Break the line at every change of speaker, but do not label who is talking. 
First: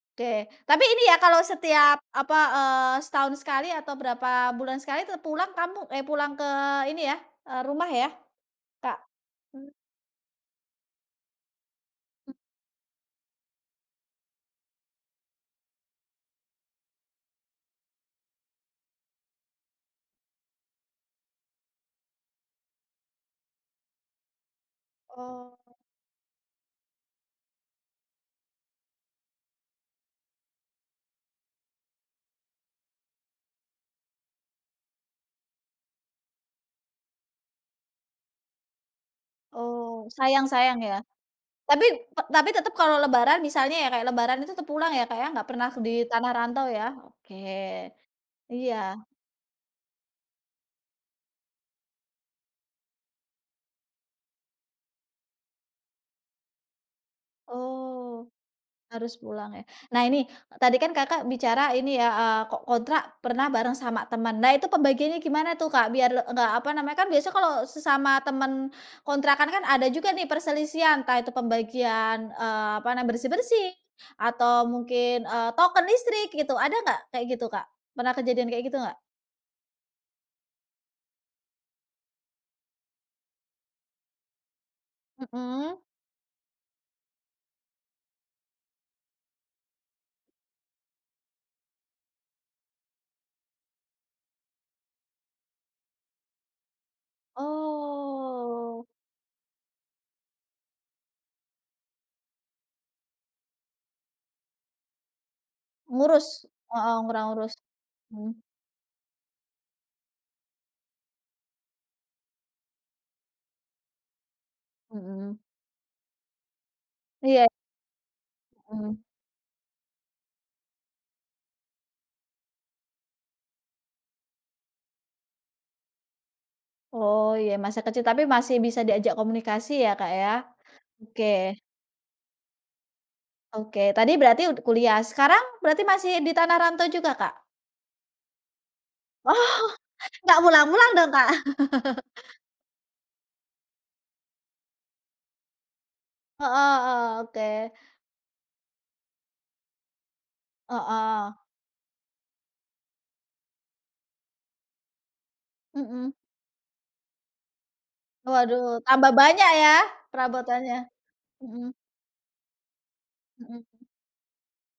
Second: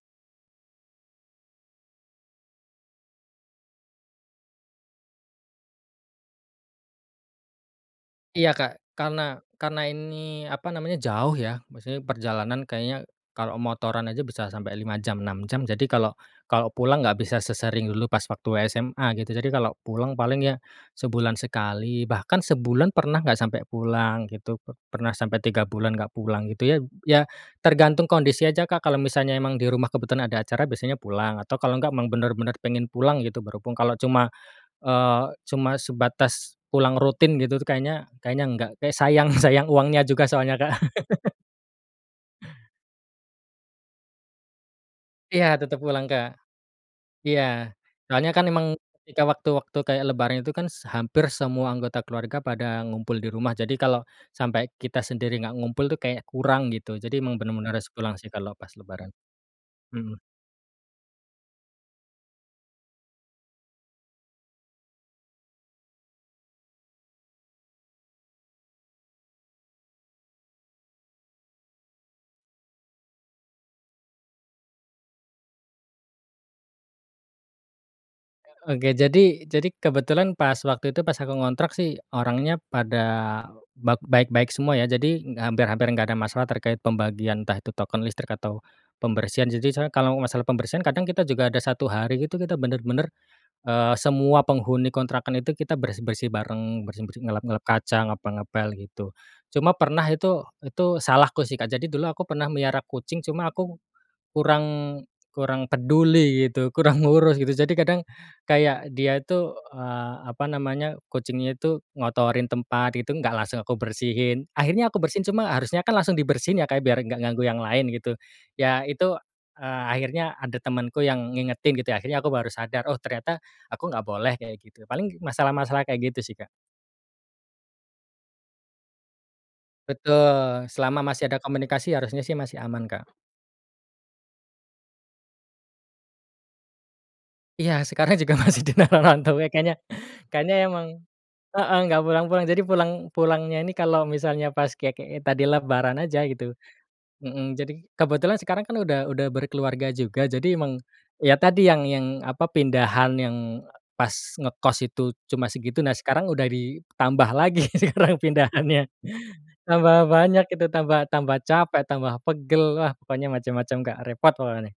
Oke tapi ini ya kalau setiap apa, eee, setahun sekali atau berapa bulan sekali tuh pulang kamu eh, pulang ke ini ya, eee, rumah ya?
Iya Kak
Kak,
karena
mhm.
karena ini apa namanya jauh ya maksudnya
Mmm.
perjalanan kayaknya, kalau motoran aja bisa sampai 5 jam 6 jam jadi kalau kalau pulang nggak bisa sesering dulu pas waktu SMA gitu jadi kalau pulang paling ya, sebulan sekali bahkan sebulan pernah nggak sampai pulang gitu pernah sampai
Oh.
3 bulan nggak pulang gitu ya ya tergantung kondisi aja Kak kalau misalnya emang di rumah kebetulan ada acara biasanya pulang atau kalau nggak emang bener-bener pengen pulang gitu berhubung kalau cuma, eee, cuma sebatas pulang rutin gitu tuh kayaknya kayaknya enggak kayak sayang sayang uangnya
Oh
juga soalnya Kak.
sayang-sayang ya, tapi p tapi tetep kalau lebaran misalnya ya kayak lebaran itu tetap pulang ya Kak ya?
Iya
Nggak pernah
tetep
di
pulang Kak,
tanah rantau ya?
iya
Oke,
soalnya kan emang
iya.
ketika waktu-waktu kayak lebaran itu kan s hampir semua anggota keluarga pada ngumpul di rumah jadi kalau, sampai kita sendiri nggak ngumpul tuh kayak kurang gitu jadi emang bener-bener harus pulang
Oh,
sih kalau pas lebaran,
harus pulang ya. Nah
mhm.
ini tadi kan Kakak bicara ini ya, eee, kok kontrak pernah bareng sama teman nah itu pembagiannya gimana tuh Kak? Biar enggak apa namanya, kan biasa kalau sesama teman, kontrakan kan ada juga nih perselisihan entah itu pembagian, eee, apa nam bersih-bersih atau mungkin, eee, token listrik gitu ada nggak kayak gitu Kak? Pernah kejadian kayak gitu
Oke
nggak?
jadi jadi kebetulan pas waktu itu pas aku ngontrak sih orangnya pada bak baik-baik semua ya jadi hampir
Mhm.
hampir nggak ada masalah terkait pembagian entah itu token listrik atau pembersihan, jadi saya kalau masalah pembersihan kadang kita juga ada 1 hari itu kita bener-bener, eee, semua penghuni kontrakan itu kita bersih-bersih bareng bersih-bersih ngelap-ngelap kaca ngepel-ngepel
Oh.
gitu, cuma pernah itu itu salahku sih Kak, jadi dulu aku pernah melihara kucing cuma aku, kurang kurang
Ngurus,
peduli gitu,
heeh,
kurang
kurang
ngurus
ngurus,
gitu jadi kadang,
mmm.
kayak dia itu, eee, apa namanya, kucingnya itu ngotorin tempat itu enggak langsung aku bersihin. Akhirnya aku bersihin
Mhm.
cuma harusnya kan langsung dibersihin ya Kak, biar enggak ganggu
Iya.
yang lain gitu, ya
Mhm.
itu, eee, akhirnya ada temenku yang ngingetin gitu akhirnya aku baru sadar, oh ternyata aku nggak boleh kayak gitu paling masalah-masalah kayak gitu sih Kak.
Oh ya masa kecil tapi masih bisa diajak komunikasi ya Kak ya.
Betul selama masih
Oke.
ada komunikasi harusnya sih masih aman Kak.
Oke tadi berarti ud kuliah sekarang berarti masih di tanah rantau juga Kak?
Iya sekarang juga masih di tanah rantau ya
Oh
kayaknya
nggak
kayaknya emang
pulang-pulang dong Kak?
heeh, nggak pulang-pulang jadi pulang pulangnya ini kalau misalnya pas kayak kayak tadi lebaran aja gitu,
Heeh heeh,
mhm, jadi
oke.
kebetulan sekarang kan udah udah berkeluarga juga jadi emang
Heeh.
ya tadi yang yang apa pindahan yang pas ngekos itu cuma segitu nah
Mhm.
sekarang udah ditambah lagi sekarang
Waduh
pindahannya,
tambah banyak ya,
tambah banyak itu
perabotannya,
tambah tambah
mhm.
capek tambah pegel wah pokoknya macam-macam
Mhm.
Kak repot pokoknya.